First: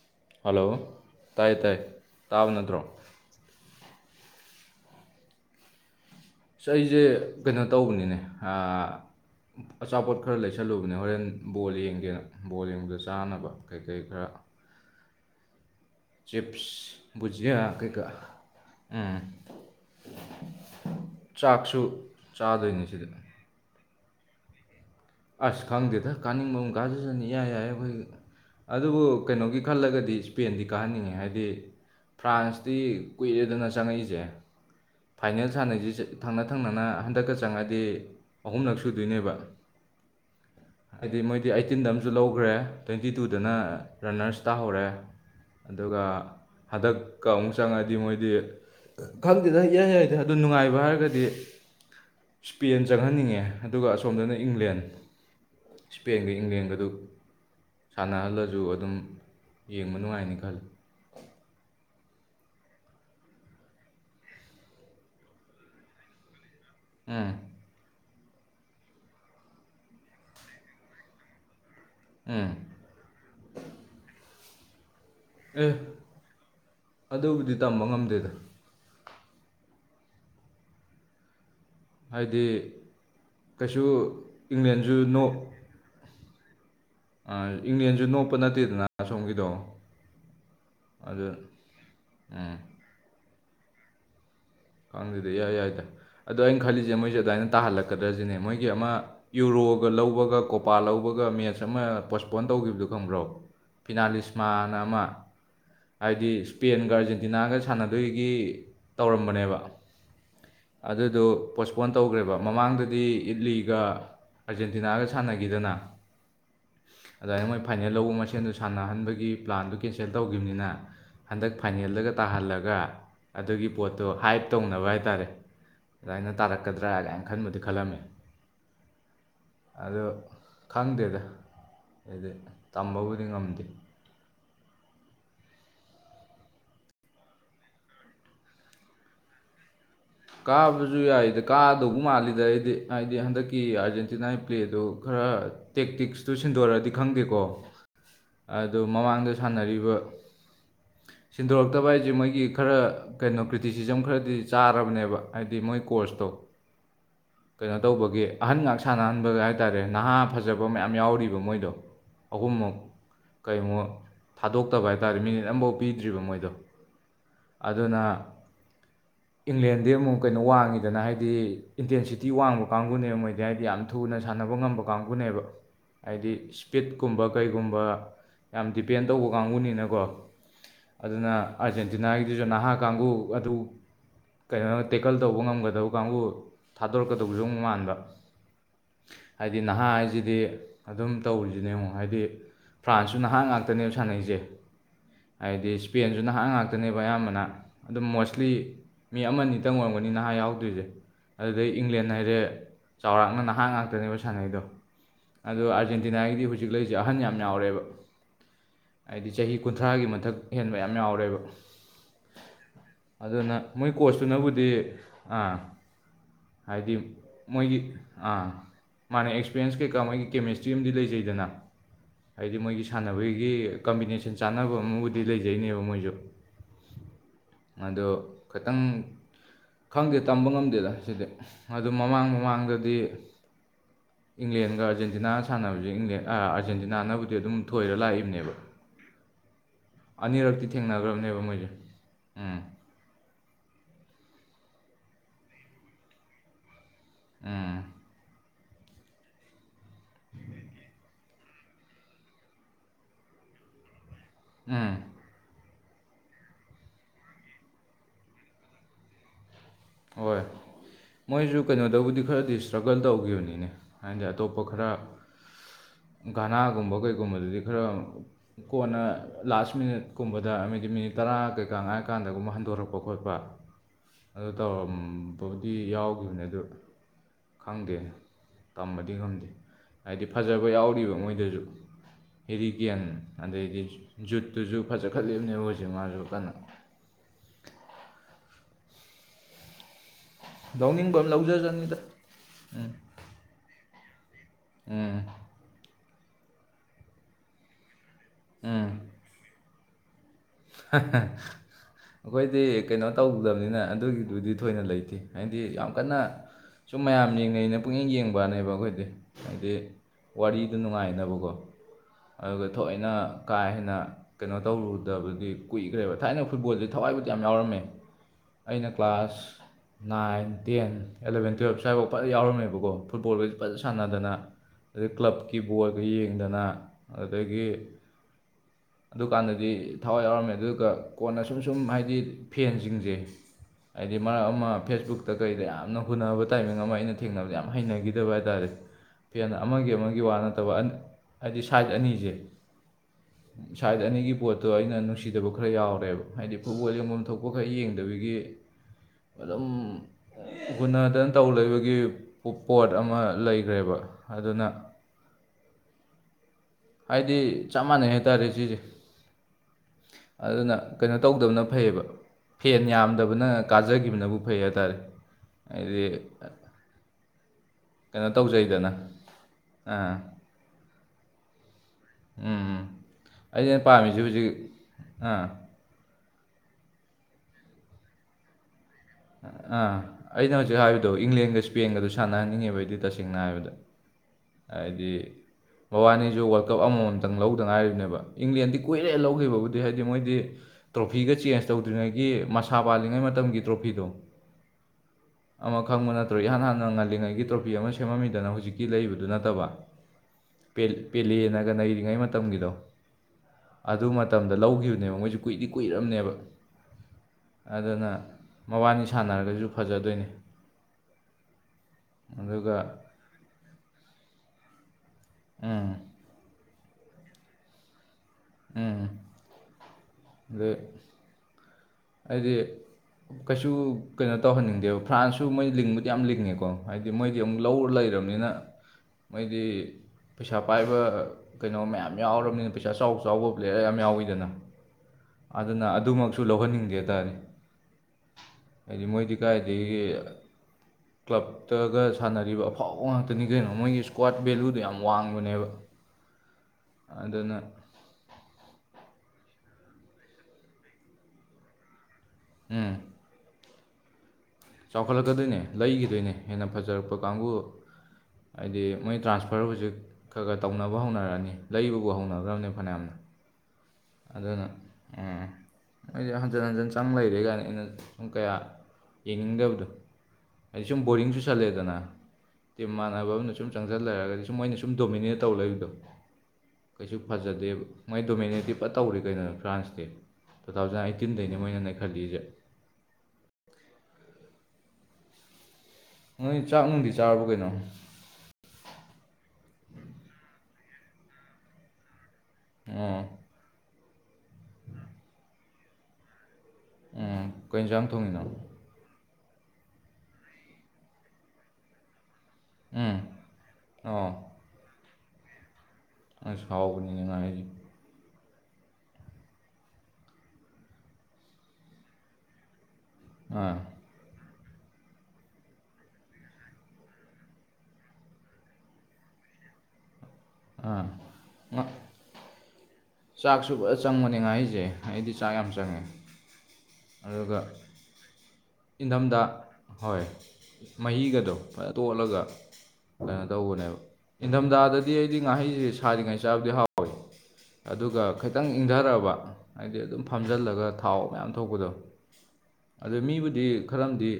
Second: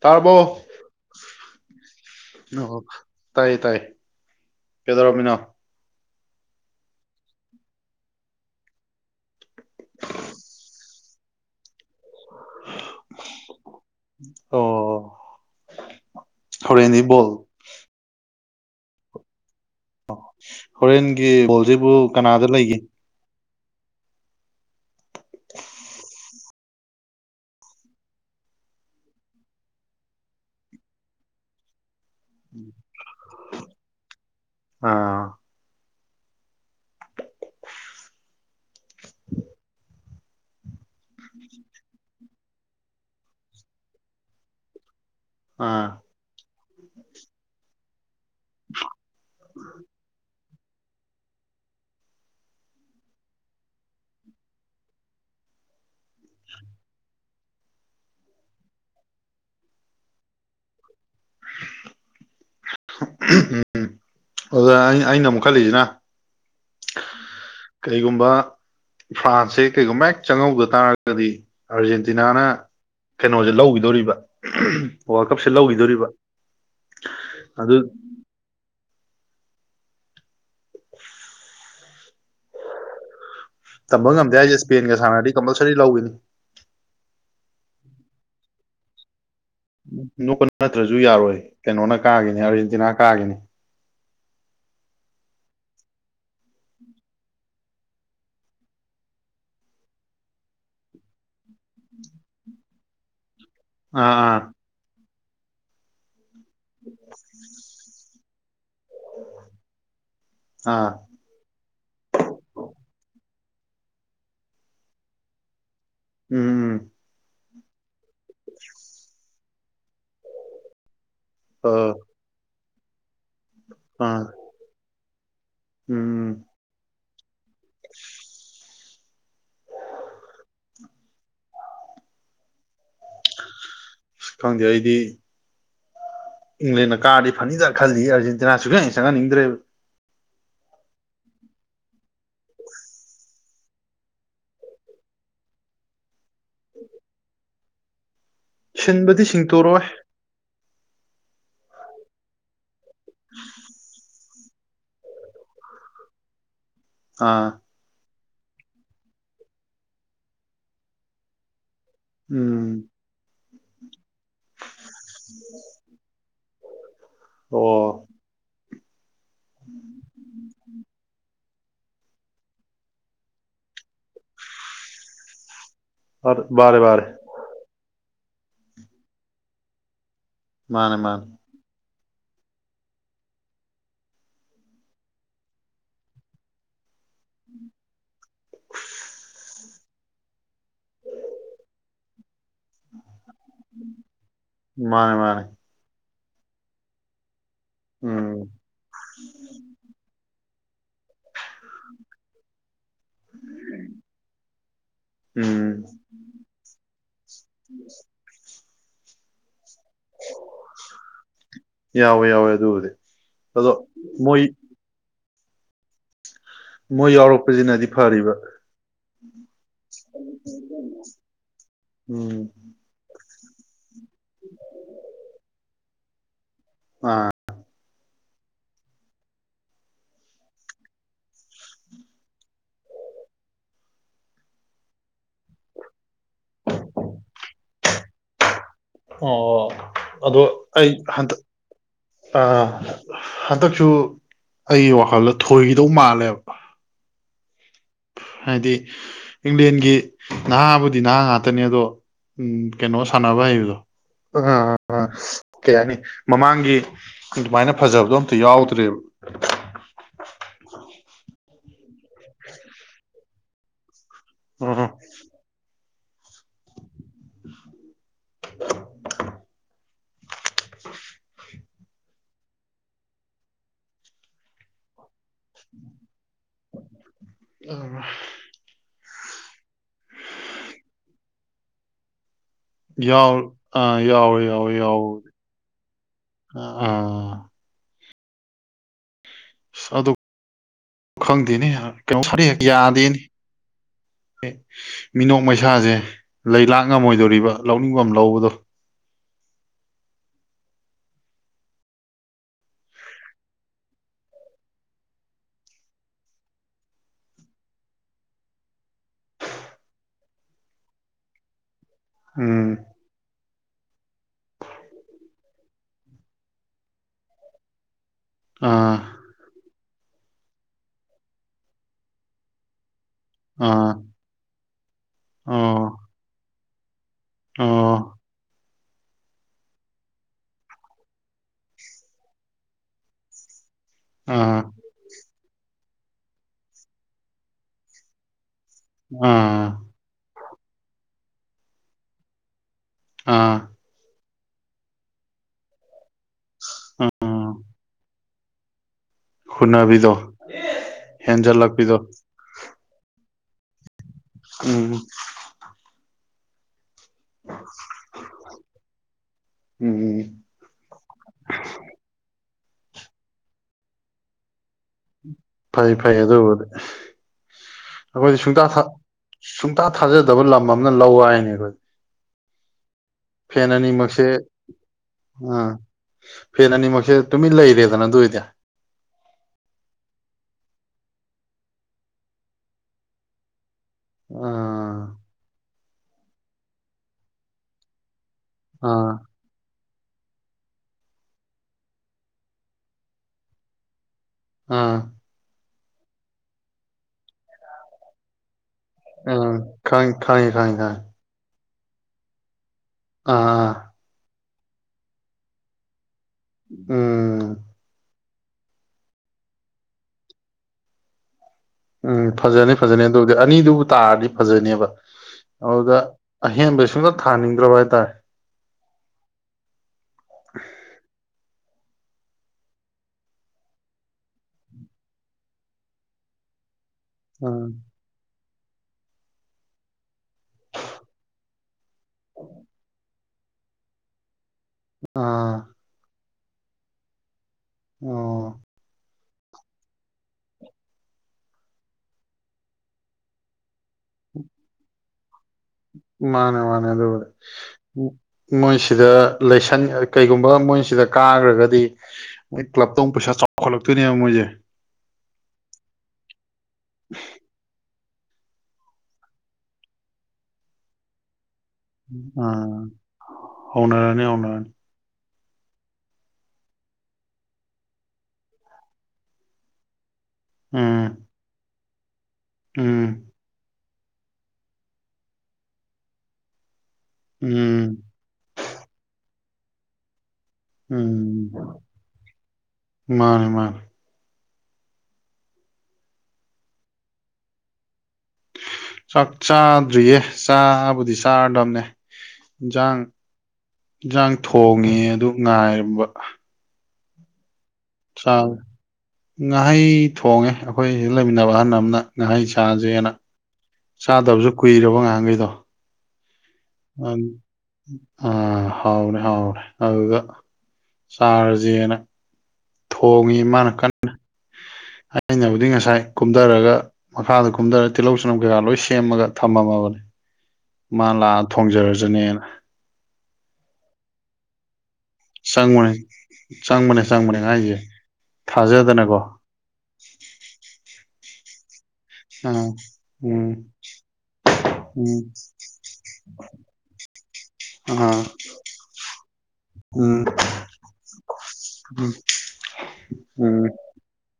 ꯇꯥꯔꯕꯣ ꯍꯜꯂꯣ ꯇꯥꯏꯌꯦ ꯇꯥꯏ ꯇꯥꯕ ꯅꯠꯇ꯭ꯔꯣ [unintelligible] ꯇꯥꯏꯌꯦ ꯇꯥꯏꯌꯦ ꯀꯩꯗꯧꯔꯝꯃꯤꯅꯣ ꯑꯁ ꯑꯩꯖꯦ ꯀꯩꯅꯣ ꯇꯧꯕꯅꯤꯅꯦ ꯑꯥ ꯑꯆꯥꯄꯣꯠ ꯈꯔ ꯂꯩꯁꯜꯂꯨꯕꯅꯦ ꯍꯣꯔꯦꯟ ꯕꯣꯜ ꯌꯦꯡꯒꯦꯅ ꯕꯣꯜ ꯌꯦꯡꯕꯗ ꯆꯥꯅꯕ ꯀꯩꯀꯩ ꯈꯔ ꯑꯣ ꯆꯤꯞꯁ ꯍꯣꯔꯦꯟꯗꯤ ꯕꯣꯜ ꯕꯨꯖꯤꯌꯥ ꯀꯩꯀꯥ ꯑ ꯑꯣ ꯍꯣꯔꯦꯟꯒꯤ ꯕꯣꯜꯁꯤꯕꯨ ꯀꯅꯥꯗ ꯂꯩꯒꯦ [unintelligible] ꯑꯁ ꯈꯪꯗꯦꯗ ꯀꯥꯅꯤꯡꯕ ꯑꯝ ꯀꯥꯖꯖꯅꯤ ꯏꯌꯥ ꯌꯥꯏ ꯑꯩꯈꯣꯏꯗꯤ ꯑꯗꯨꯕꯨ ꯀꯩꯅꯣꯒꯤ ꯈꯜꯂꯒꯗꯤ ꯁ꯭ꯄꯦꯟꯗꯤ ꯀꯥꯍꯟꯅꯤꯡꯉꯦ ꯍꯥꯏꯗꯤ ꯐ꯭ꯔꯥꯟꯁꯇꯤ ꯀꯨꯏꯔꯦꯗꯅ ꯆꯪꯉꯛꯏꯁꯦ ꯑꯥ ꯐꯥꯏꯅꯦꯜ ꯁꯥꯟꯅꯒ꯭ꯔꯤꯁꯦ ꯊꯪꯅ ꯊꯪꯅꯅ ꯍꯟꯗꯛꯀ ꯆꯪꯉꯗꯤ ꯑꯍꯨꯝꯂꯛ ꯁꯨꯗꯣꯏꯅꯦꯕ ꯍꯥꯏꯗꯤ ꯃꯣꯏꯗꯤ ꯑꯩꯠꯇꯤꯟꯗ ꯑꯃꯁꯨ ꯂꯧꯈ꯭ꯔꯦ ꯇ꯭ꯋꯦꯟꯇꯤ ꯇꯨꯗꯅ ꯔꯟꯅꯔꯁ ꯇꯥꯍꯧꯔꯦ ꯑꯥ ꯑꯗꯨꯒ ꯍꯟꯗꯛꯀ ꯑꯃꯨꯛ ꯆꯪꯉꯛꯑꯗꯤ ꯃꯣꯏꯗꯤ ꯈꯪꯗꯦꯗ ꯏꯌꯥ ꯌꯥꯏꯗ ꯑꯗꯨ ꯅꯨꯡꯉꯥꯏꯕ ꯍꯥꯏꯔꯒꯗꯤ ꯁ꯭ꯄꯦꯟ ꯆꯪꯍꯟꯅꯤꯡꯉꯦ ꯑꯗꯨꯒ ꯑꯁꯣꯝꯗꯅ ꯏꯪꯂꯦꯟ ꯁ꯭ꯄꯦꯟꯒ ꯏꯪꯂꯦꯟꯒꯗꯨ ꯁꯥꯟꯅꯍꯜꯂꯖꯨ ꯑꯗꯨꯝ ꯌꯦꯡꯕ ꯅꯨꯡꯉꯥꯏꯅꯤ ꯈꯜꯂꯦ ꯎꯝ ꯎꯝ ꯑꯗꯨꯗ ꯑꯩꯅ ꯑꯩꯅ ꯑꯃꯨꯛ ꯈꯜꯂꯤꯁꯤꯅ ꯎꯝ ꯀꯩꯒꯨꯝꯕ ꯐ꯭ꯔꯥꯟꯁꯁꯦ ꯀꯩꯒꯨꯝꯕ ꯍꯦꯛ ꯆꯪꯍꯧꯗ ꯇꯥꯔꯒꯗꯤ ꯑꯔꯖꯦꯟ ꯇꯤꯅꯥꯅ ꯎꯝ ꯀꯩꯅꯣꯁꯦ ꯂꯧꯈꯤꯗꯣꯔꯤꯕ ꯎꯝ ꯋꯥꯔꯜ ꯀꯞꯁꯦ ꯑꯦ ꯂꯧꯈꯤꯗꯣꯔꯤꯕ ꯑꯗꯨꯕꯨꯗꯤ ꯑꯗꯨ ꯇꯝꯕ ꯉꯝꯗꯦꯗ ꯍꯥꯏꯗꯤ ꯀꯩꯁꯨ ꯇꯝꯕ ꯉꯝꯗꯦ ꯍꯥꯏꯁꯦ ꯏꯁꯄꯦꯟꯒ ꯏꯪꯂꯦꯟꯖꯨ ꯅꯣꯞ ꯁꯥꯟꯅꯔꯗꯤ ꯀꯝꯄꯜꯁꯔꯤ ꯂꯧꯒꯅꯤ ꯑꯥ ꯏꯪꯂꯦꯟꯁꯨ ꯅꯣꯞꯄ ꯅꯠꯇꯦꯗꯅ ꯑꯁꯣꯝꯒꯤꯗꯣ ꯅꯣꯞꯄ ꯅꯠꯇ꯭ꯔꯖꯨ ꯑꯗꯨ ꯌꯥꯔꯣꯏ ꯀꯩꯅꯣꯅ ꯀꯥꯒꯤꯅꯤ ꯎꯝ ꯑꯥꯔꯖꯦꯟꯇꯤꯅꯥ ꯀꯥꯒꯤꯅꯤ ꯈꯪꯗꯦꯗ ꯏꯌꯥ ꯌꯥꯏꯗ ꯑꯗꯣ ꯑꯩꯅ ꯈꯜꯂꯤꯁꯦ ꯃꯣꯏꯁꯦ ꯑꯗꯨꯃꯥꯏꯅ ꯇꯥꯍꯜꯂꯛꯀꯗ꯭ꯔ ꯁꯤꯅꯦ ꯃꯣꯏꯒꯤ ꯑꯃ ꯌꯨꯔꯣꯒ ꯂꯧꯕꯒ ꯀꯣꯄꯥ ꯂꯧꯕꯒ ꯃꯦꯠꯁ ꯑꯃ ꯄꯣꯁꯄꯣꯟ ꯇꯧꯈꯤꯕꯗꯨ ꯈꯪꯕ꯭ꯔꯣ ꯑꯥ ꯑꯥ ꯐꯤꯅꯥꯂꯤꯁꯃꯥꯅ ꯑꯃ ꯍꯥꯏꯗꯤ ꯁ꯭ꯄꯦꯟꯒ ꯑꯥꯔꯖꯦꯟꯇꯤꯅꯥꯒ ꯁꯥꯟꯅꯗꯣꯏꯒꯤ ꯇꯧꯔꯝꯕꯅꯦꯕ ꯑꯥ ꯑꯗꯨꯗꯨ ꯄꯣꯁꯄꯣꯟ ꯇꯧꯒ꯭ꯔꯦꯕ ꯃꯃꯥꯡꯗꯗꯤ ꯏꯠꯂꯤꯒ ꯑꯥꯔꯖꯦꯟꯇꯤꯅꯥꯒ ꯁꯥꯟꯅꯒꯤꯗꯅ ꯎꯝ ꯎꯝ ꯑꯗꯨꯋꯥꯏꯅ ꯃꯣꯏ ꯐꯥꯏꯅꯦꯜ ꯂꯧꯕ ꯃꯁꯦꯟꯗꯨ ꯁꯥꯟꯅꯍꯟꯕꯒꯤ ꯄ꯭ꯂꯥꯟꯗꯨ ꯀꯦꯟꯁꯦꯜ ꯇꯧꯒꯤꯝꯅꯤꯅ ꯍꯟꯗꯛ ꯑ ꯐꯥꯏꯅꯦꯜꯗꯒ ꯇꯥꯍꯜꯂꯒ ꯑꯗꯨꯒꯤ ꯄꯣꯠꯇꯣ ꯑꯥ ꯍꯥꯏꯞ ꯇꯧꯅꯕ ꯍꯥꯏꯇꯥꯔꯦ ꯑꯗꯥꯏꯅ ꯎꯝ ꯇꯥꯔꯛꯀꯗ꯭ꯔꯥ ꯀꯥꯏꯅ ꯈꯟꯕꯨꯗꯤ ꯈꯜꯂꯝꯃꯦ ꯑꯗꯣ ꯈꯪꯗꯦꯗ ꯍꯥꯏꯗꯤ ꯇꯝꯕꯕꯨꯗꯤ ꯉꯝꯗꯦ ꯑꯁ ꯈꯪꯗꯦ ꯑꯩꯗꯤ ꯏꯪꯂꯦꯟꯅ ꯀꯥꯔꯗꯤ ꯐꯅꯤꯗ ꯈꯜꯂꯤꯌꯦ ꯑꯔꯖꯦꯟꯇꯤꯅꯥ ꯁꯨꯡꯆꯪ ꯍꯦꯛ ꯆꯪꯍꯟꯅꯤꯡꯗ꯭ꯔꯦꯕ ꯀꯥꯕꯖꯨ ꯌꯥꯏꯗ ꯀꯥꯗꯧꯕ ꯃꯥꯜꯂꯤꯗ ꯑꯩꯗꯤ ꯍꯥꯏꯗꯤ ꯍꯟꯗꯛꯀꯤ ꯑꯔꯖꯦꯟꯇꯤꯅꯥꯒꯤ ꯄ꯭ꯂꯦꯗꯣ ꯈꯔꯥ__ ꯇꯦꯛꯇꯤꯛꯁꯇꯨ ꯁꯤꯟꯗꯣꯔꯛꯑꯗꯤ ꯈꯪꯗꯦꯀꯣ ꯑꯗꯨ ꯁꯤꯟꯕꯗꯤ ꯃꯃꯥꯡꯗ ꯁꯤꯡꯇꯣꯔꯣꯏ ꯁꯥꯟꯅꯔꯤꯕ ꯁꯤꯟꯗꯣꯔꯛꯇꯕ ꯍꯥꯏꯖꯦ ꯃꯣꯏꯒꯤ ꯈꯔ ꯀꯩꯅꯣ ꯀ꯭ꯔꯤꯇꯤꯁꯤꯖꯝ ꯈꯔꯗꯤ ꯆꯥ__ ꯔꯥꯕꯅꯦꯕ ꯍꯥꯏꯗꯤ ꯃꯣꯏ ꯀꯣꯔꯁꯇꯣ ꯑꯥ ꯀꯩꯅꯣ ꯇꯧꯕꯒꯤ ꯑꯍꯟ ꯉꯥꯛ ꯁꯥꯟꯅꯍꯟꯕꯒ ꯍꯥꯏꯇꯥꯔꯦ ꯅꯍꯥ ꯐꯖꯕ ꯃꯌꯥꯝ ꯌꯥꯎꯔꯤꯕ ꯃꯣꯏꯗꯣ ꯎꯝ ꯑꯍꯨꯝꯃꯛ ꯀꯩꯃꯨꯛ ꯊꯥꯗꯣꯛꯇꯕ ꯍꯥꯏꯇꯥꯔꯦ ꯃꯤꯅꯤꯠ ꯑꯝꯕꯥꯎ ꯄꯤꯗ꯭ꯔꯤꯕ ꯃꯣꯏꯗꯣ ꯑꯗꯨꯅ ꯑꯣ ꯏꯪꯂꯦꯟꯗꯤ ꯑꯃꯨꯛ ꯀꯩꯅꯣ ꯋꯥꯡꯉꯤꯗꯅ ꯍꯥꯏꯗꯤ ꯏꯟꯇꯦꯟꯁꯤꯇꯤ ꯋꯥꯡꯕ ꯀꯥꯡꯕꯨꯅꯦꯕ ꯃꯣꯏꯗꯤ ꯍꯥꯏꯗꯤ ꯌꯥꯝ ꯊꯨꯅ ꯁꯥꯟꯅꯕ ꯉꯝꯕ ꯀꯥꯡꯕꯨꯅꯦꯕ ꯍꯥꯏꯗꯤ ꯕꯥꯔꯦ ꯕꯥꯔꯦ ꯏꯁꯄꯤꯠꯀꯨꯝꯕ ꯀꯩꯒꯨꯝꯕ ꯌꯥꯝ ꯗꯤꯄꯦꯟ ꯇꯧꯕ ꯀꯥꯡꯕꯨꯅꯤꯅꯀꯣ ꯃꯥꯅꯦ ꯃꯥꯅꯦ ꯑꯗꯨꯅ ꯑꯥꯔꯖꯦꯟꯇꯤꯅꯥꯒꯤꯗꯨꯁꯨ ꯅꯍꯥ ꯀꯥꯡꯕꯨ ꯑꯗꯨ ꯀꯩꯅꯣ ꯇꯦꯀꯜ ꯇꯧꯕ ꯉꯝꯒꯗꯕ ꯀꯥꯡꯕꯨ ꯊꯥꯗꯣꯔꯛꯀꯗꯧꯕꯖꯨ ꯃꯨꯛ ꯃꯥꯟꯕ ꯍꯥꯏꯗꯤ ꯅꯍꯥ ꯍꯥꯏꯖꯤꯗꯤ ꯑꯗꯨꯝ ꯇꯧꯔꯤꯖꯤꯅꯦ ꯑꯃꯨꯛ ꯍꯥꯏꯗꯤ ꯐ꯭ꯔꯥꯟꯁꯁꯨ ꯅꯍꯥ ꯉꯥꯛꯇꯅꯦ ꯁꯥꯟꯅꯩꯖꯦ ꯃꯥꯅꯦ ꯃꯥꯅꯦ ꯍꯥꯏꯗꯤ ꯏꯁꯄꯦꯟꯖꯨ ꯅꯍꯥ ꯉꯥꯛꯇꯅꯦꯕ ꯑꯌꯥꯝꯕꯅ ꯑꯗꯨꯝ ꯎꯝ ꯃꯣꯁꯂꯤ ꯃꯤ ꯑꯃꯅꯤꯇꯪ ꯑꯣꯏꯔꯝꯒꯅꯤ ꯅꯍꯥ ꯌꯥꯎꯗ꯭ꯔꯤꯖꯦ ꯑꯗꯨꯗꯩ ꯏꯪꯂꯦꯟ ꯍꯥꯏꯔꯦ ꯆꯥꯎꯔꯥꯛꯅ ꯅꯍꯥ ꯉꯥꯛꯇꯅꯦꯕ ꯁꯥꯟꯅꯩꯗꯣ ꯎꯝ ꯑꯗꯨ ꯑꯥꯔꯖꯦꯟ__ ꯇꯤꯅꯥꯒꯤꯗꯤ ꯍꯧꯖꯤꯛ ꯂꯩꯔꯤꯁꯦ ꯑꯍꯟ ꯌꯥꯝ ꯌꯥꯎꯔꯦꯕ ꯍꯥꯏꯗꯤ ꯆꯍꯤ ꯀꯨꯟꯊ꯭ꯔꯥꯒꯤ ꯃꯊꯛ ꯑꯍꯦꯟꯕ ꯃꯌꯥꯝ ꯌꯥꯎꯔꯦꯕ ꯌꯥꯎꯋꯦ ꯌꯥꯎꯋꯦ ꯑꯗꯨꯕꯨꯗꯤ ꯑꯗꯨꯅ ꯑꯗꯣ ꯃꯣꯏ ꯀꯣꯁꯇꯨꯅꯥꯕꯨꯗꯤ ꯑꯥ ꯍꯥꯏꯗꯤ ꯃꯣꯏ ꯃꯣꯏꯒꯤ ꯌꯥꯎꯔꯛꯄꯁꯤꯅꯗꯤ ꯐꯔꯤꯕ ꯑꯥ ꯃꯥꯟꯅꯦ ꯑꯦꯛꯁꯄꯤꯔꯦꯟꯁ ꯀꯩꯀꯥ ꯃꯣꯏꯒꯤ ꯀꯦꯃꯤꯁꯇ꯭ꯔꯤ ꯑꯃꯗꯤ ꯂꯩꯖꯩꯗꯅ ꯎꯝ ꯍꯥꯏꯗꯤ ꯃꯣꯏꯒꯤ ꯁꯥꯟꯅꯕꯒꯤ ꯀꯝꯕꯤꯅꯦꯁꯟ ꯆꯥꯟꯅꯕ ꯑꯃꯕꯨꯗꯤ ꯂꯩꯖꯩꯅꯦꯕ ꯃꯣꯏꯖꯨ ꯑꯥ ꯑꯗꯣ ꯈꯩꯇꯪ ꯈꯪꯗꯦ ꯇꯝꯕ ꯉꯝꯗꯦꯗ ꯁꯤꯗꯤ ꯑꯗꯨ ꯃꯃꯥꯡ ꯃꯃꯥꯡꯗꯗꯤ ꯏꯪꯂꯦꯟꯒ ꯑꯥꯔꯖꯦꯟꯇꯤꯅꯥꯒ ꯁꯥꯟꯅꯕꯖꯦ ꯏꯪꯂꯦꯟ__ ꯑꯥ ꯑꯥꯔꯖꯦꯟꯇꯤꯅꯥꯅꯕꯨꯗꯤ ꯑꯗꯨꯝ ꯊꯣꯏꯔ ꯂꯥꯛꯏꯝꯅꯦꯕ ꯑꯣ ꯑꯗꯣ ꯑꯅꯤꯔꯛꯇꯤ ꯑꯩ ꯍꯟꯗꯛ ꯊꯦꯡꯅꯒ꯭ꯔꯕꯅꯦꯕ ꯃꯣꯏꯖꯦ ꯑ ꯎꯝ ꯍꯟꯗꯛꯁꯨ ꯑꯩꯒꯤ ꯋꯥꯈꯜꯗ ꯊꯣꯏꯒꯤꯗꯧ ꯃꯥꯜꯂꯦꯕ ꯎꯝ ꯍꯥꯏꯗꯤ ꯏꯪꯂꯦꯟꯒꯤ ꯅꯍꯥꯕꯨꯗꯤ ꯅꯍꯥ ꯉꯥꯛꯇꯅꯦ ꯑꯗꯣ ꯎꯝ ꯀꯩꯅꯣ ꯁꯥꯟꯅꯕ ꯍꯥꯏꯕꯗꯣ ꯎꯝ ꯑꯁ ꯀꯩ ꯍꯥꯏꯅꯤ ꯃꯃꯥꯡꯒꯤ ꯑꯗꯨꯃꯥꯏꯅ ꯐꯖꯕꯗꯣ ꯑꯝꯇ ꯌꯥꯎꯗ꯭ꯔꯦꯕ ꯍꯣꯏ ꯃꯣꯏꯖꯨ ꯀꯩꯅꯣꯗꯕꯨꯗꯤ ꯈꯔꯗꯤ ꯏꯁꯇ꯭ꯔꯒꯜ ꯇꯧꯒꯤꯕꯅꯤꯅꯦ ꯍꯥꯏꯗꯦꯠ ꯑꯇꯣꯞꯄ ꯈꯔ ꯑ ꯒꯅꯥꯒꯨꯝꯕ ꯀꯩꯒꯨꯝꯕꯗꯨꯗꯤ ꯈꯔ ꯀꯣꯟꯅ ꯂꯥꯁ ꯃꯤꯅꯠ ꯀꯨꯝꯕꯗ ꯃꯤꯒꯤ ꯃꯤꯅꯤꯠ ꯇꯔꯥ ꯀꯩꯀꯥ ꯉꯥꯏꯔ ꯀꯥꯟꯗꯒꯨꯝꯕ ꯍꯟꯗꯣꯔꯛꯄ ꯈꯣꯠꯄ ꯑꯗꯨ ꯇꯧꯔꯝꯕꯕꯨꯗꯤ ꯌꯥꯎꯒꯤꯕꯅꯦ ꯑꯗꯨ ꯈꯪꯗꯦꯅꯦ ꯇꯝꯕꯗꯤ ꯉꯝꯗꯦ ꯍꯥꯏꯗꯤ ꯐꯖꯕ ꯌꯥꯎꯔꯤꯕ ꯃꯣꯏꯗꯖꯨ ꯍꯦꯔꯤꯀꯦꯟ ꯌꯥꯎ ꯑꯗꯩꯗꯤ ꯑ ꯌꯥꯎꯋꯦ ꯌꯥꯎꯋꯦ ꯖꯨꯠꯇꯨꯖꯨ ꯐꯖꯈꯠꯂꯤꯝꯅꯦꯕ ꯍꯧꯖꯤꯛ ꯃꯥꯖꯨ ꯀꯟꯅ ꯑꯥ ꯑꯁ ꯑꯗꯨ ꯂꯧꯅꯤꯡꯕ ꯑꯃ ꯈꯪꯗꯦꯅꯦ ꯂꯧꯖꯖꯅꯤꯗ [unintelligible] ꯌꯥꯗꯦꯅꯦ ꯑꯦ ꯎꯝ ꯃꯤꯅꯣꯛ ꯃꯩꯁꯥꯖꯦ ꯂꯩ ꯂꯥꯛ ꯉꯝꯃꯣꯏꯗꯣꯔꯤꯕ ꯂꯧꯅꯤꯡꯕꯃ ꯂꯧꯕꯗꯣ ꯑꯥ [inaudible] ꯑꯈꯣꯏꯗꯤ ꯀꯩꯅꯣ ꯇꯧꯗꯕꯅꯤꯅ ꯑꯗꯨꯒꯤꯗꯨꯗꯤ ꯊꯣꯏꯅ ꯂꯩꯇꯦ ꯍꯥꯏꯗꯤ ꯌꯥꯝ ꯀꯟꯅ ꯁꯨꯝ ꯃꯌꯥꯝ ꯌꯦꯡꯅꯩꯩꯅ ꯄꯨꯡꯌꯦꯡ ꯌꯦꯡꯕꯅꯦꯕ ꯑꯈꯣꯏꯗꯤ ꯍꯥꯏꯗꯤ ꯋꯥꯔꯤꯗꯨ ꯅꯨꯡꯉꯥꯏꯅꯕꯀꯣ ꯑꯗꯨꯒ ꯎꯝ ꯊꯑꯣꯏꯅ ꯀꯥ ꯍꯦꯟꯅ ꯀꯩꯅꯣ ꯇꯧꯔꯨ ꯗꯕꯗꯤ ꯀꯨꯏꯈ꯭ꯔꯦꯕ ꯊꯥꯏꯅ ꯐꯨꯠꯕꯣꯜꯖꯦ ꯊꯋꯥꯏꯕꯨꯗꯤ ꯌꯥꯝ ꯌꯥꯎꯔꯝꯃꯦ ꯑꯩꯅ ꯑꯥ class nine ten eleven twelve ꯁ꯭ꯋꯥꯏꯐꯥꯎ ꯐꯖ ꯌꯥꯎꯔꯝꯃꯦꯕꯀꯣ ꯐꯨꯠꯕꯣꯜꯒꯖꯤ ꯐꯖ ꯑꯥ ꯁꯥꯟꯅꯗꯅ ꯑꯗꯩ ꯀ꯭ꯂꯕꯀꯤ ꯑꯣ ꯕꯣꯜꯒ ꯌꯦꯡꯗꯅ ꯑꯗꯒꯤ ꯑꯣ ꯑꯗꯨꯀꯥꯟꯗꯗꯤ ꯊꯋꯥꯏ ꯌꯥꯎꯔꯝꯃꯦ ꯑꯗꯨꯒ ꯀꯣꯟꯅ ꯁꯨꯝ ꯁꯨꯝ ꯍꯥꯏꯗꯤ ꯐꯦꯟꯖꯤꯡꯖꯦ ꯍꯥꯏꯗꯤ ꯃꯔꯛ ꯑꯥ ꯑꯃ ꯐꯦꯁꯕꯨꯛ ꯇ ꯀꯩꯗ ꯌꯥꯝꯅ ꯍꯨꯟꯅꯕ ꯇꯥꯏꯃꯤꯡ ꯑꯃ ꯑꯩꯅ ꯊꯦꯡꯅꯕꯗ ꯌꯥꯝ ꯍꯩꯅꯒꯤꯗꯕ ꯍꯥꯏꯇꯥꯔꯦ ꯐꯦꯟ ꯑꯥ ꯑꯃꯒꯤ ꯑꯃꯒꯤ ꯋꯥ ꯅꯠꯇꯕ ꯑꯟ ꯍꯥꯏꯗꯤ ꯁꯥꯏꯠ ꯑꯅꯤꯖꯦ ꯑꯥ ꯁꯥꯏꯠ ꯑꯅꯤꯒꯤ ꯄꯣꯠꯇꯣ ꯑꯩꯅ ꯅꯨꯡꯁꯤꯗꯕ ꯈꯔ ꯌꯥꯎꯔꯦꯕ ꯍꯥꯏꯗꯤ ꯐꯨꯠꯕꯣꯜ ꯌꯦꯡꯕꯝ ꯊꯣꯛ ꯎꯝ [unintelligible] ꯌꯦꯡꯗꯕꯤꯒꯤ ꯑꯗꯨꯝ ꯍꯨꯅꯕꯤꯗꯣ ꯍꯨꯟꯅꯗꯅ ꯇꯧ ꯍꯦꯟꯖꯜꯂꯛꯄꯤꯗꯣ ꯂꯩꯕꯒꯤ ꯄꯣ ꯄꯣꯠ ꯑꯃ ꯂꯩꯒ꯭ꯔꯦꯕ ꯎꯝ ꯍꯥꯏꯗꯤ ꯆꯞ ꯃꯥꯟꯅꯩ ꯍꯥꯏꯇꯥꯔꯦ ꯁꯤꯖꯦ ꯎꯝ ꯑꯗꯨꯅ ꯀꯩꯅꯣ ꯇꯧꯗꯕꯅ ꯐꯩꯌꯦꯕ ꯐꯦꯟ ꯌꯥꯝꯗꯕꯅ ꯀꯥꯖꯒꯤꯕꯅꯕꯨ ꯐꯩ ꯍꯥꯏꯇꯥꯔꯦ ꯐꯩ ꯍꯥꯏꯗꯤ ꯐꯩ ꯑꯗꯨꯕꯨꯗꯤ ꯀꯩꯅꯣ ꯑꯈꯣꯏꯗꯤ ꯁꯨꯡꯇꯥ ꯊꯥ ꯇꯧꯖꯩꯗꯅ ꯁꯨꯡꯊꯥ ꯑꯥ ꯊꯥꯖꯗꯕ ꯂꯝ ꯑꯃꯅ ꯂꯧ ꯍꯥꯏꯅꯦ ꯑꯈꯣꯏ ꯎꯝ ꯑꯩꯅ ꯄꯥꯝꯃꯤꯖꯤ ꯑꯅꯤꯃꯛꯁꯦ ꯍꯧꯖꯤꯛ ꯑꯥ ꯐꯦꯟ ꯑꯅꯤꯃꯛꯁꯦ ꯇꯨꯃꯤꯟ ꯂꯩꯔꯦꯗꯅ ꯑꯗꯨ ꯑꯣꯏꯗꯤ ꯑꯥ ꯑꯩꯅ ꯍꯧꯖꯤꯛ ꯍꯥꯏꯕꯗꯣ ꯏꯪꯂꯦꯟꯒ ꯏꯁꯄꯦꯟꯒꯗꯨ ꯁꯥꯟꯅꯍꯟꯅꯤꯡꯉꯦꯕ ꯑꯩꯗꯤ ꯇꯁꯦꯡꯅ ꯍꯥꯏꯕꯗ ꯑ ꯍꯥꯏꯗꯤ ꯃꯕꯥꯅꯤꯖꯨ ꯋꯥꯔꯜ ꯀꯞ ꯑꯃꯃꯝꯇꯪ ꯂꯧꯗ ꯉꯥꯏꯔꯤꯕꯅꯦꯕ ꯏꯪꯂꯦꯟꯗꯤ ꯀꯨꯏꯔꯦ ꯑꯥ ꯂꯧꯈꯤꯕꯕꯨ ꯗꯤ ꯍꯥꯏꯗꯤ ꯃꯣꯏꯗꯤ ꯇ꯭ꯔꯣꯐꯤꯒ ꯆꯦꯟꯁ ꯇꯧꯗ꯭ꯔꯤꯉꯩꯒꯤ ꯃꯁꯥ ꯄꯥꯜꯂꯤꯉꯩ ꯃꯇꯝꯒꯤ ꯇ꯭ꯔꯣꯐꯤꯗꯣ ꯑꯥ ꯑꯃ ꯈꯪꯕ ꯅꯠꯇ꯭ꯔꯣ ꯏꯍꯥꯟ ꯍꯥꯟꯅ ꯉꯜꯂꯤꯉꯩꯒꯤ ꯇ꯭ꯔꯣꯐꯤ ꯑꯃ ꯁꯦꯝꯃꯝꯃꯤꯗꯅ ꯍꯧꯖꯤꯛꯀꯤ ꯂꯩꯕ ꯑ ꯈꯪꯉꯦ ꯈꯪꯉꯦ ꯈꯪꯉꯦ ꯈꯪꯉꯦ ꯄꯦꯂꯦꯅꯒ ꯅꯩꯔꯤꯉꯩ ꯃꯇꯝꯒꯤꯗꯣ ꯑꯥꯥ ꯑꯗꯨ ꯃꯇꯝꯗ ꯂꯧꯒꯤꯕꯅꯦꯕ ꯃꯣꯏꯖꯨ ꯀꯨꯏꯗꯤ ꯀꯨꯏꯔꯝꯅꯦꯕ ꯎꯝ ꯑꯗꯨꯅ ꯃꯕꯥꯅꯤ ꯁꯥꯟꯅꯔꯒꯖꯨ ꯐꯖꯗꯣꯏꯅꯦ ꯎꯝ ꯐꯖꯅꯤ ꯑꯗꯨꯒ ꯐꯖꯅꯤ ꯑꯗꯨꯕꯨꯗꯤ ꯑꯅꯤꯗꯨꯕꯨ ꯇꯥꯔꯗꯤ ꯐꯖꯅꯦꯕ ꯎꯝ ꯑꯗꯨꯗ ꯑꯍꯦꯟꯕ ꯁꯨꯡꯊꯥ ꯊꯥꯍꯟꯅꯤꯡꯗ꯭ꯔꯕ ꯍꯥꯏꯇꯥꯔꯦ ꯎꯝ ꯑꯗꯨ ꯍꯥꯏꯗꯤ ꯀꯩꯁꯨ ꯀꯩꯅꯣ ꯇꯧꯍꯟꯅꯤꯡꯗꯦꯕ ꯐ꯭ꯔꯥꯟꯁꯁꯨ ꯃꯣꯏ ꯂꯤꯡꯕꯨꯗꯤ ꯌꯥꯝ ꯂꯤꯡꯉꯦꯀꯣ ꯍꯥꯏꯗꯤ ꯃꯣꯏꯗꯤ ꯑꯃꯨꯛ ꯑꯥ ꯂꯧꯔ ꯂꯩꯔꯕꯅꯤꯅ ꯃꯣꯏꯗꯤ ꯄꯩꯁꯥ ꯄꯥꯏꯕ ꯀꯩꯅꯣ ꯃꯌꯥꯝ ꯌꯥꯎꯔꯕꯅꯤꯅ ꯄꯩꯁꯥ ꯆꯥꯎ ꯆꯥꯎꯕ ꯄ꯭ꯂꯦꯌꯥꯔ ꯌꯥꯝ ꯌꯥꯎꯋꯤꯗꯅ ꯑꯥ ꯑꯗꯨꯅ ꯑꯗꯨꯃꯛꯁꯨ ꯂꯧꯍꯟꯅꯤꯡꯗꯦ ꯍꯥꯢꯇꯥꯔꯦ ꯑꯣ ꯍꯥꯏꯗꯤ ꯃꯣꯏꯗꯤ ꯀꯥꯏꯗꯒꯤ ꯀ꯭ꯂꯞꯇꯒ ꯁꯥꯟꯅꯔꯤꯕ ꯑꯐꯥꯎꯕ ꯉꯥꯛꯇꯅꯤ ꯀꯩꯅꯣ ꯃꯣꯏꯒꯤ ꯏꯁꯀ꯭ꯋꯥꯠ ꯚꯦꯂꯨꯗꯣ ꯌꯥꯝ ꯋꯥꯡꯕꯅꯦꯕ ꯃꯥꯅꯦ ꯃꯥꯅꯦ ꯑꯗꯨꯕꯨꯗꯤ ꯑꯗꯨꯅ ꯃꯣꯏꯁꯤꯗ ꯂꯩꯁꯟ ꯀꯩꯒꯨꯝꯕꯗ ꯃꯣꯏ ꯁꯤꯗ ꯀꯥꯒ꯭ꯔꯒꯗꯤ ꯃꯣꯏ ꯎꯝ ꯀ꯭ꯂꯞꯇ ꯑꯃꯨꯛ ꯄꯩꯁꯥ ꯆꯥꯎꯈꯠꯂꯛꯇꯣꯏꯅꯦꯕ ꯃꯣꯏꯖꯦ ꯆꯥꯎꯈꯠꯂꯛꯀꯗꯣꯏꯅꯦ ꯂꯩꯈꯤꯗꯣꯏꯅꯦ ꯍꯦꯟꯅ ꯐꯖꯔꯛꯄ ꯀꯥꯡꯕꯨ ꯍꯥꯏꯗꯤ ꯃꯣꯏ ꯇ꯭ꯔꯥꯟꯁꯐꯔ ꯍꯧꯖꯤꯛ ꯈꯔ ꯈꯔ ꯇꯧꯅꯕ ꯍꯧꯅꯔꯛꯑꯅꯤ ꯂꯩꯕꯕꯨ ꯍꯧꯅꯒ꯭ꯔꯕꯅꯦ ꯑꯥ ꯐꯅꯌꯥꯝꯅ ꯍꯧꯅꯔꯅꯤ ꯑꯗꯨꯅ ꯍꯧꯅꯔꯅꯤ ꯎꯝ ꯑꯩꯗꯤ ꯍꯟꯖꯟ ꯍꯟꯖꯟ ꯆꯪ ꯂꯩꯔꯦ ꯀꯥꯏꯅ ꯑꯩꯅ ꯁꯨꯝ ꯀꯌꯥ ꯌꯦꯡꯅꯤꯡꯗꯕꯗꯣ ꯍꯥꯏꯗꯤ ꯁꯨꯝ ꯎꯝ ꯕꯣꯔꯤꯡꯁꯨ ꯆꯠꯂꯦꯗꯅ ꯎꯝ ꯃꯥꯅ [unintelligible] ꯑꯃꯅ ꯁꯨꯝ ꯆꯪꯁꯤꯜ ꯂꯩꯔꯒꯗꯤ ꯁꯨꯝ ꯃꯣꯏꯅ ꯁꯨꯝ ꯗꯣꯃꯤꯅꯦꯠ ꯇꯧ ꯂꯩꯕꯗꯣ ꯀꯩꯁꯨ ꯐꯖꯗꯦꯕ ꯎꯝ ꯃꯣꯏ ꯗꯣꯃꯤꯅꯦꯠꯇꯤ ꯄꯨꯔ ꯇꯧꯔꯦ ꯀꯩꯅꯣ ꯐ꯭ꯔꯥꯟꯁꯇꯤ ꯇꯨ ꯊꯥꯎꯖꯟ ꯎꯝ ꯑꯥꯏꯠꯇꯤꯟꯗꯩꯅꯦ ꯃꯣꯏꯅ ꯅꯩꯈꯠꯂꯛꯢꯁꯦ ꯃꯥꯅꯦ ꯃꯥꯅꯦ ꯅꯣꯏ ꯆꯥꯛ ꯅꯣꯡꯗꯤ ꯆꯥꯔꯕꯣ ꯀꯩꯅꯣ ꯆꯥꯛ ꯆꯥꯗ꯭ꯔꯤꯌꯦ ꯆꯥꯕꯨꯗꯤ ꯆꯥꯔꯗꯕꯅꯦ ꯏꯟꯁꯥꯡ ꯑꯣ ꯌꯦꯟꯁꯥꯡ ꯊꯣꯡꯉꯤ ꯑꯗꯨ ꯉꯥꯏꯔꯝꯕ ꯎꯝ ꯀꯩ ꯏꯟꯖꯥꯡ ꯊꯣꯡꯉꯤꯅꯣ ꯆꯥꯡ ꯉꯥꯍꯩ ꯊꯣꯡꯉꯦ ꯑꯩꯈꯣꯏ ꯂꯩꯃꯤꯟꯅꯕ ꯑꯍꯟ ꯑꯃꯅ ꯉꯍꯩ ꯆꯥꯁꯦꯅ ꯎꯝ ꯆꯥꯗꯕꯁꯨ ꯑꯣ ꯀꯨꯏꯔꯕ ꯅꯍꯥꯟꯈꯩꯗꯣ ꯑꯁ ꯍꯥꯎ ꯑꯝ ꯑ ꯍꯥꯎꯕꯅꯦ ꯍꯥꯎꯕꯅꯦ ꯑꯗꯨꯗ ꯆꯥꯔꯁꯦꯅ ꯀꯣꯡꯉꯤ ꯃꯥꯅ ꯑꯥ ꯀꯟꯅ ꯑꯩꯅꯕꯨꯗꯤ ꯉꯁꯥꯏ ꯀꯨꯝꯊꯔꯒ ꯃꯈꯥꯗ ꯀꯨꯝꯊꯔꯒ ꯇꯤꯜꯍꯧ ꯆꯅꯝ ꯀꯩꯀꯥ ꯂꯣꯏ ꯁꯦꯝꯃꯒ ꯊꯝꯃꯝꯃꯕꯅꯦ ꯑꯥ ꯃꯥ ꯂꯥꯛꯑ ꯊꯣꯡꯖꯔꯖꯅꯦꯅ ꯆꯥꯛꯁꯨꯨ ꯐꯖ ꯆꯪꯕꯅꯦ ꯉꯥꯍꯩꯁꯦ ꯆꯪꯕꯅꯦ ꯆꯪꯕꯅꯦ ꯆꯪꯕꯅꯦ ꯉꯥꯍꯩꯁꯦ ꯏꯟꯊꯝ ꯊꯥ ꯍꯣꯏ ꯃꯍꯤꯒꯗꯣ ꯐꯖꯅ ꯇꯣꯠꯂꯒ ꯑꯥ ꯀꯩꯅꯣ ꯎꯝ ꯇꯧꯕꯅꯦꯕ ꯏꯪꯊꯝꯊꯥꯗꯗꯤ ꯎꯝ ꯑꯩꯗꯤ ꯉꯥꯍꯩꯁꯦ ꯁꯥꯔꯤꯉꯩ ꯆꯥꯕꯗꯤ ꯍꯥꯎꯋꯦ ꯑꯥ ꯑꯗꯨꯒ ꯈꯤꯇꯪ ꯏꯪꯊꯔꯛꯑꯕ ꯍꯥꯏꯗꯤ ꯎꯝ ꯑꯗꯨꯝ ꯐꯝꯖꯜꯂꯒ ꯊꯥꯎ ꯃꯌꯥꯝ ꯊꯣꯛꯄꯗꯣ ꯑꯗ ꯎꯝ ꯃꯤꯕꯨꯗꯤ ꯈꯔ ꯑꯃꯗꯤ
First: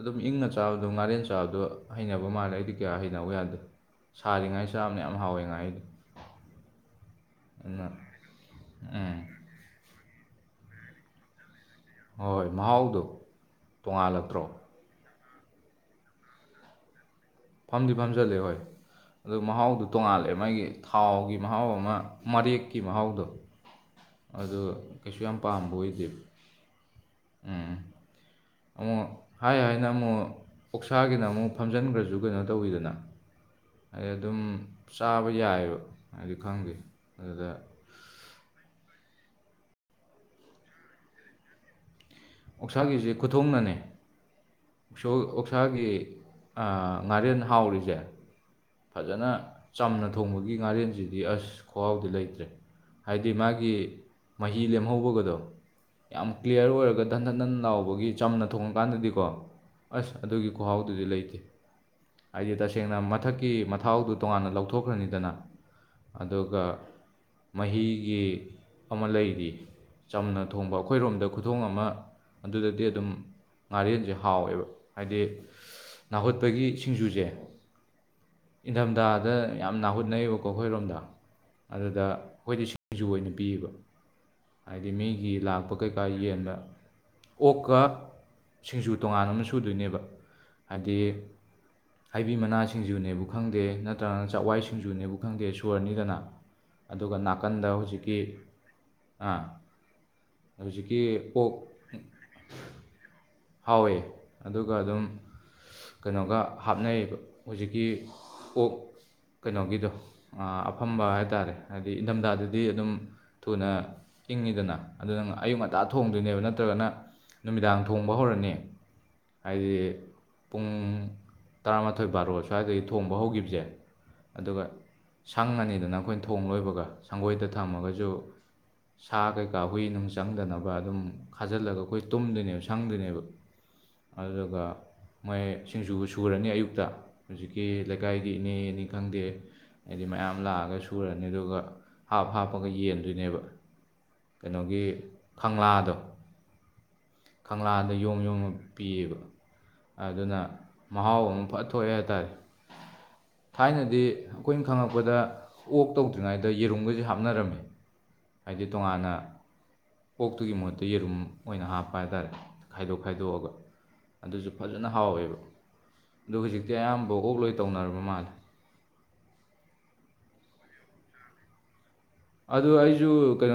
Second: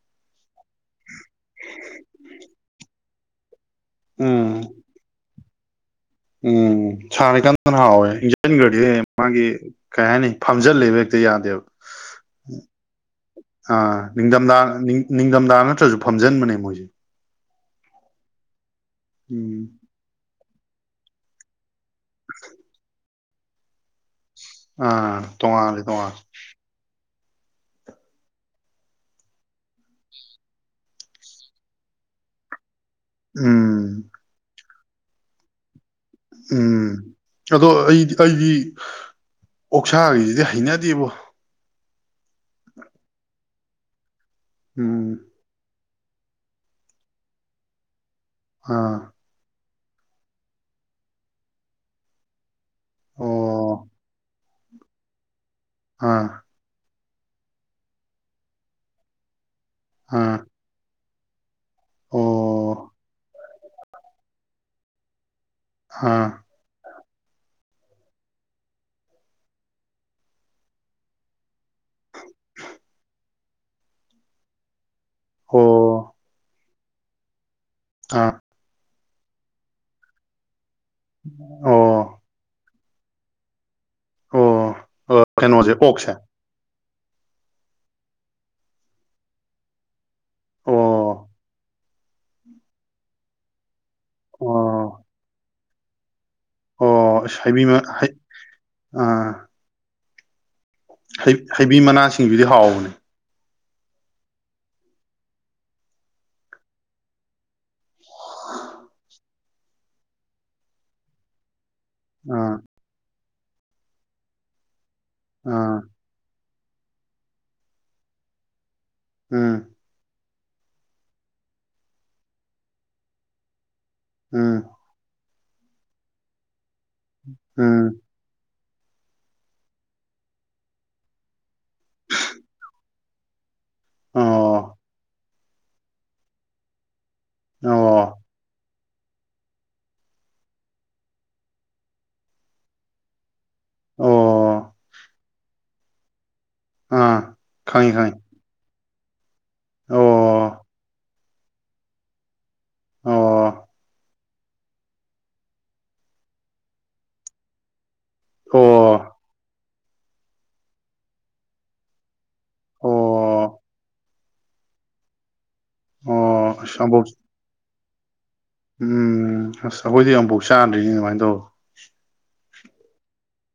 ꯑꯗꯨꯝ ꯏꯪꯅ ꯆꯥꯕꯗꯣ ꯉꯥꯔꯦꯟ ꯆꯥꯕꯗꯣ ꯍꯩꯅꯕ ꯃꯥꯜꯂꯦ ꯑꯩꯗꯤ ꯀꯌꯥ ꯍꯩ ꯍꯩꯅꯧ ꯌꯥꯗꯦ ꯎꯝ ꯁꯥꯔꯤꯉꯩ ꯆꯥꯕꯅ ꯌꯥꯝ ꯍꯥꯎꯋꯦ ꯉꯥꯍꯩꯗꯤ ꯎꯝ ꯁꯥꯔꯤ ꯀꯥꯟꯗꯅ ꯍꯥꯎꯋꯦ [unintelligible] ꯎꯝ ꯃꯥꯒꯤ ꯀꯩ ꯍꯥꯏꯅꯤ ꯐꯝꯖꯤꯜꯂꯤꯕ ꯍꯦꯛꯇ ꯌꯥꯗꯦꯕ ꯍꯣꯏ ꯃꯍꯥꯎꯗꯣ ꯑ ꯇꯣꯉꯥꯜꯂꯛꯇ꯭ꯔꯣ ꯅꯤꯡꯊꯝ ꯊꯥ ꯅꯤꯡ ꯅꯤꯡꯊꯝꯊꯥ ꯅꯠꯇ꯭ꯔꯁꯨ ꯐꯝꯖꯟꯕꯅꯦ ꯃꯣꯏꯗꯤ ꯐꯝꯗꯤ ꯐꯝꯖꯜꯂꯦ ꯍꯣꯏ ꯑꯗꯨ ꯎꯝ ꯃꯍꯥꯎꯗꯨ ꯇꯣꯡꯉꯥꯜꯂꯦ ꯃꯥꯒꯤ ꯊꯥꯎꯒꯤ ꯃꯍꯥꯎ ꯑꯃ ꯃꯔꯦꯛꯀꯤ ꯃꯍꯥꯎꯗꯣ ꯑꯗꯨ ꯑꯥ ꯀꯩꯁꯨ ꯌꯥꯝ ꯄꯥꯝꯕ ꯇꯣꯉꯥꯜꯂꯦ ꯑꯣꯏꯗꯦꯕ ꯇꯣꯉꯥꯜꯂꯦ [inaudible] ꯑꯃꯨꯛ ꯍꯥꯏ ꯍꯥꯏꯅ ꯑꯃꯨꯛ ꯑꯣꯛꯁꯥꯒꯤꯅ ꯑꯃꯨꯛ ꯐꯝꯖꯤꯟꯈ꯭ꯔꯁꯨ ꯀꯩꯅꯣ ꯇꯧꯋꯤꯗꯅ꯫ ꯎꯝ꯫ ꯑꯗꯩ ꯑꯗꯨꯝ ꯆꯥꯕ ꯌꯥꯏꯑꯦꯕ꯫ ꯎꯝ ꯑꯗꯣ ꯑꯩꯗꯤ ꯑꯩꯗꯤ ꯑꯣꯛꯁꯥꯒꯤꯁꯤꯗꯤ ꯍꯩꯅꯗꯦꯕꯣ꯫ ꯑꯣꯛꯁꯥꯒꯤꯁꯤ ꯈꯨꯊꯣꯡꯅꯅꯦ ꯎꯝ ꯐ꯭ꯌꫭꯜ ꯑꯣꯛꯁꯥꯒꯤ ꯑꯥ ꯉꯥꯔꯦꯟ ꯍꯥꯎꯔꯤꯁꯦ ꯑꯥ ꯐꯖꯅ ꯆꯝꯅ ꯊꯣꯡꯕꯒꯤ ꯉꯥꯔꯦꯟꯁꯤꯗꯤ ꯑꯁ ꯈꯍꯥꯎꯗꯤ ꯂꯩꯇ꯭ꯔꯦ꯫ ꯍꯥꯏꯗꯤ ꯃꯥꯒꯤ ꯑꯣ ꯃꯍꯤ ꯂꯦꯝꯍꯧꯕꯒꯗꯣ꯫ ꯌꯥꯝ ꯑꯥ ꯀ꯭ꯂꯤꯌꯥꯔ ꯑꯣꯏꯔꯒ ꯙꯟ ꯙꯟ ꯙꯟ ꯂꯅꯥꯎꯕꯒꯤ ꯆꯝꯅ ꯊꯣꯡꯉꯀꯥꯟꯗꯗꯤꯀꯣ ꯑꯁ ꯑꯥ ꯑꯗꯨꯒꯤ ꯈꯨꯍꯥꯎꯗꯨꯗꯤ ꯂꯩꯇꯦ ꯍꯥꯏꯗꯤ ꯑꯣ ꯇꯁꯦꯡꯅ ꯃ ꯊꯛꯀꯤ ꯃꯊꯥꯎꯗꯨ ꯇꯣꯉꯥꯟꯅ ꯂꯧꯊꯣꯛꯈ꯭ꯔꯅꯤꯗꯅ ꯑꯥ ꯑꯗꯒ ꯃꯍꯤꯒꯤ ꯑꯃ ꯂꯩꯔꯤ꯫ ꯆꯝꯅ ꯊꯣꯡꯕ ꯑꯩꯈꯣꯏꯔꯣꯝꯗ ꯈꯨꯊꯣꯡ ꯑꯃ ꯑꯗꯨꯗꯗꯤ ꯑꯗꯨꯝ ꯉꯥꯔꯦꯟꯁꯦ ꯍꯥꯎꯋꯦꯕ ꯍꯥꯏꯗꯤ ꯑꯣ ꯅꯥꯍꯨꯠꯄꯒꯤ ꯁꯤꯡꯖꯨꯁꯦ ꯑꯥ꯫ ꯏꯪꯊꯝꯊꯥꯗ ꯌꯥꯝ ꯅꯥꯍꯨꯠꯅꯩꯌꯦꯑꯕꯀꯣ ꯑꯩꯈꯣꯏꯔꯣꯝꯗ꯫ ꯑꯣ꯫ ꯑꯗꯨꯗ ꯑꯈꯣꯏꯗꯤ ꯁꯤꯡꯖꯨ ꯑꯣꯏꯅ ꯄꯤꯌꯦꯕ꯫ ꯑꯣ ꯍꯥꯏꯗꯤ ꯃꯤꯒꯤ ꯀꯩꯅꯣꯁꯦ ꯂꯥꯛꯄ ꯀꯩꯀꯥ ꯑꯣꯛꯁꯦ ꯌꯦꯟꯅ ꯑꯣꯛꯀ ꯁꯤꯡꯖꯨ ꯇꯣꯉꯥꯟ ꯑꯃ ꯁꯨꯗꯣꯏꯅꯦꯕ ꯍꯥꯏꯗꯤ ꯑꯣ ꯍꯩꯕꯤ ꯃꯅꯥ ꯁꯤꯡꯖꯨꯅꯦꯕꯨ ꯈꯪꯗꯦ ꯅꯠꯇ꯭ꯔꯒꯅ ꯆꯥꯛꯋꯥꯏ ꯑꯣ ꯁꯤꯡꯖꯨꯅꯦꯕꯨ ꯈꯪꯗꯦ ꯁꯣꯔꯅꯤꯗꯅ꯫ ꯑꯗꯨꯒ ꯑꯣ ꯑꯁ ꯍꯩꯕꯤ ꯅꯥꯀꯟꯗ ꯃ- ꯍꯩ ꯍꯨꯖꯤꯛꯀꯤ ꯑꯥ꯫ ꯍꯧꯖꯤꯛꯀꯤ ꯍꯩ ꯑꯣꯛ ꯍꯩꯕꯤ ꯃꯅꯥ ꯁꯤꯡꯖꯨꯗꯤ ꯍꯥꯎꯕꯅꯤ꯫ ꯍꯥꯎꯋꯦ ꯑꯗꯨꯒ ꯑꯗꯨꯝ ꯀꯩꯅꯣꯒ ꯍꯥꯞꯅꯩꯌꯦꯕ ꯍꯨꯖꯤꯛꯀꯤ ꯑꯣꯛ ꯀꯩꯅꯣꯒꯤꯗꯣ ꯑꯥ ꯑꯐꯝꯕ ꯍꯥꯏꯇꯥꯔꯦ꯫ ꯍꯥꯏꯗꯤ ꯑꯥ ꯏꯪꯊꯝꯊꯥꯗꯗꯤ ꯑꯗꯨꯝ ꯊꯨꯅ ꯏꯪꯉꯤꯗꯅ ꯑꯗꯨ ꯅꯪ ꯑꯌꯨꯛ ꯑꯥ ꯉꯟꯇꯥ ꯊꫭ ꯊꯣꯡꯗꯣꯏꯅꯦꯕ ꯅꯠꯇ꯭ꯔꯒꯅ ꯅꯨꯃꯤꯗꯥꯡ ꯊꯣꯡꯕ ꯍꯧꯔꯅꯤ ꯎꯝ ꯍꯥꯏꯗꯤ ꯄꯨꯡ ꯇꯔꯥꯃꯥꯊꯣꯏ ꯕꯥꯔꯣ ꯁ꯭ꯋꯥꯏꯗꯒꯤ ꯊꯣꯡꯕ ꯍꯧꯒꯤꯕꯁꯦ ꯎꯝ ꯑꯗꯨꯒ ꯁꯪꯉꯅꯤꯗꯅ ꯑꯩꯈꯣꯏꯅ ꯊꯣꯡ ꯂꯣꯏꯕꯒ ꯁꯪꯒꯣꯏꯗ ꯎꯝ ꯊꯝꯃꯒꯁꯨ ꯁꯥ ꯀꯩꯀꯥ ꯍꯨꯏ ꯅꯨꯡ ꯆꯪꯗꯅꯕ ꯑꯗꯨꯝ ꯈꯥꯖꯤꯜꯂꯒ ꯑꯩꯈꯣꯏ ꯇꯨꯝꯗꯣꯏꯅꯦꯕ ꯁꯪꯗꯣꯏꯅꯦꯕ꯫ ꯑꯗꯨꯗꯨꯒ ꯑꯣ ꯃꯣꯏ ꯁꯤꯡꯖꯨ ꯁꯨꯔꯅꯤ ꯑꯌꯨꯛꯇ ꯍꯨꯖꯤꯛꯀꯤ ꯂꯩꯀꯥꯏ ꯑꯣ ꯒꯤ ꯏꯅꯦꯅꯤ ꯈꯪꯗꯦ꯫ ꯍꯥꯏꯗꯤ ꯃꯌꯥꯝ ꯂꯥꯛꯑꯒ ꯁꯨꯔꯅꯤ ꯑꯗꯨꯒ ꯍꯥꯞ ꯍꯥꯞꯄꯒ ꯌꯦꯟꯗꯣꯏꯅꯦꯕ꯫ ꯑꯣ ꯀꯩꯅꯣꯒꯤ ꯈꯪꯂꯥꯗꯣ꯫ ꯑꯥ ꯈꯪꯉꯤ ꯈꯪꯂꯥꯗ ꯌꯣꯝ ꯈꯪꯉꯤ ꯌꯣꯝꯃ ꯄꯤꯌꯦꯕ ꯑꯣ ꯑꯗꯨꯅ ꯃꯍꯥꯎ ꯑꯃ ꯐꯠ ꯊꯣꯛꯑꯦ ꯍꯥꯏꯇꯥꯔꯦ꯫ ꯑꯣ ꯊꯥꯏꯅꯗꯤ ꯑꯈꯣꯏꯟ ꯈꯪꯉꯛꯄꯗ ꯑꯣꯛ ꯇꯧꯗ꯭ꯔꯤꯉꯩꯗ ꯌꯦꯔꯨꯝꯒꯁꯦ ꯍꯥꯞꯅꯔꯝꯃꯤ꯫ ꯍꯥꯏꯗꯤ ꯑꯣ ꯇꯣꯉꯥꯟꯅ ꯑꯣꯛꯇꯨꯒꯤ ꯃꯍꯨꯠꯇ ꯌꯦꯔꯨꯝ ꯑꯣꯏꯅ ꯍꯥꯞꯄ ꯍꯥꯏꯇꯥꯔꯦ꯫ ꯈꯥꯏꯗꯣꯛ ꯑꯣ ꯈꯥꯏꯗꯣꯛꯑꯒ ꯑꯗꯨꯁꯨ ꯐꯖꯅ ꯍꯥꯎꯋꯦꯕ ꯑꯗꯨ ꯑꯣ ꯍꯧꯖꯤꯛꯇꯤ ꯑꯁ ꯑꯝꯕꯣ ꯑꯌꯥꯝꯕ ꯑꯣꯛ ꯂꯣꯏ ꯇꯧꯅꯔꯕ ꯃꯥꯜꯂꯦ꯫ ꯎꯝ ꯑꯁ ꯑꯈꯣꯏꯗꯤ ꯑꯃꯨꯛꯐꯥꯎ ꯆꯥꯗ꯭ꯔꯤꯅꯦ ꯑꯗꯨꯃꯥꯏꯟ ꯇꯧ꯫ ꯑꯗꯨ ꯑꯩꯁꯨ ꯀꯩꯅꯣ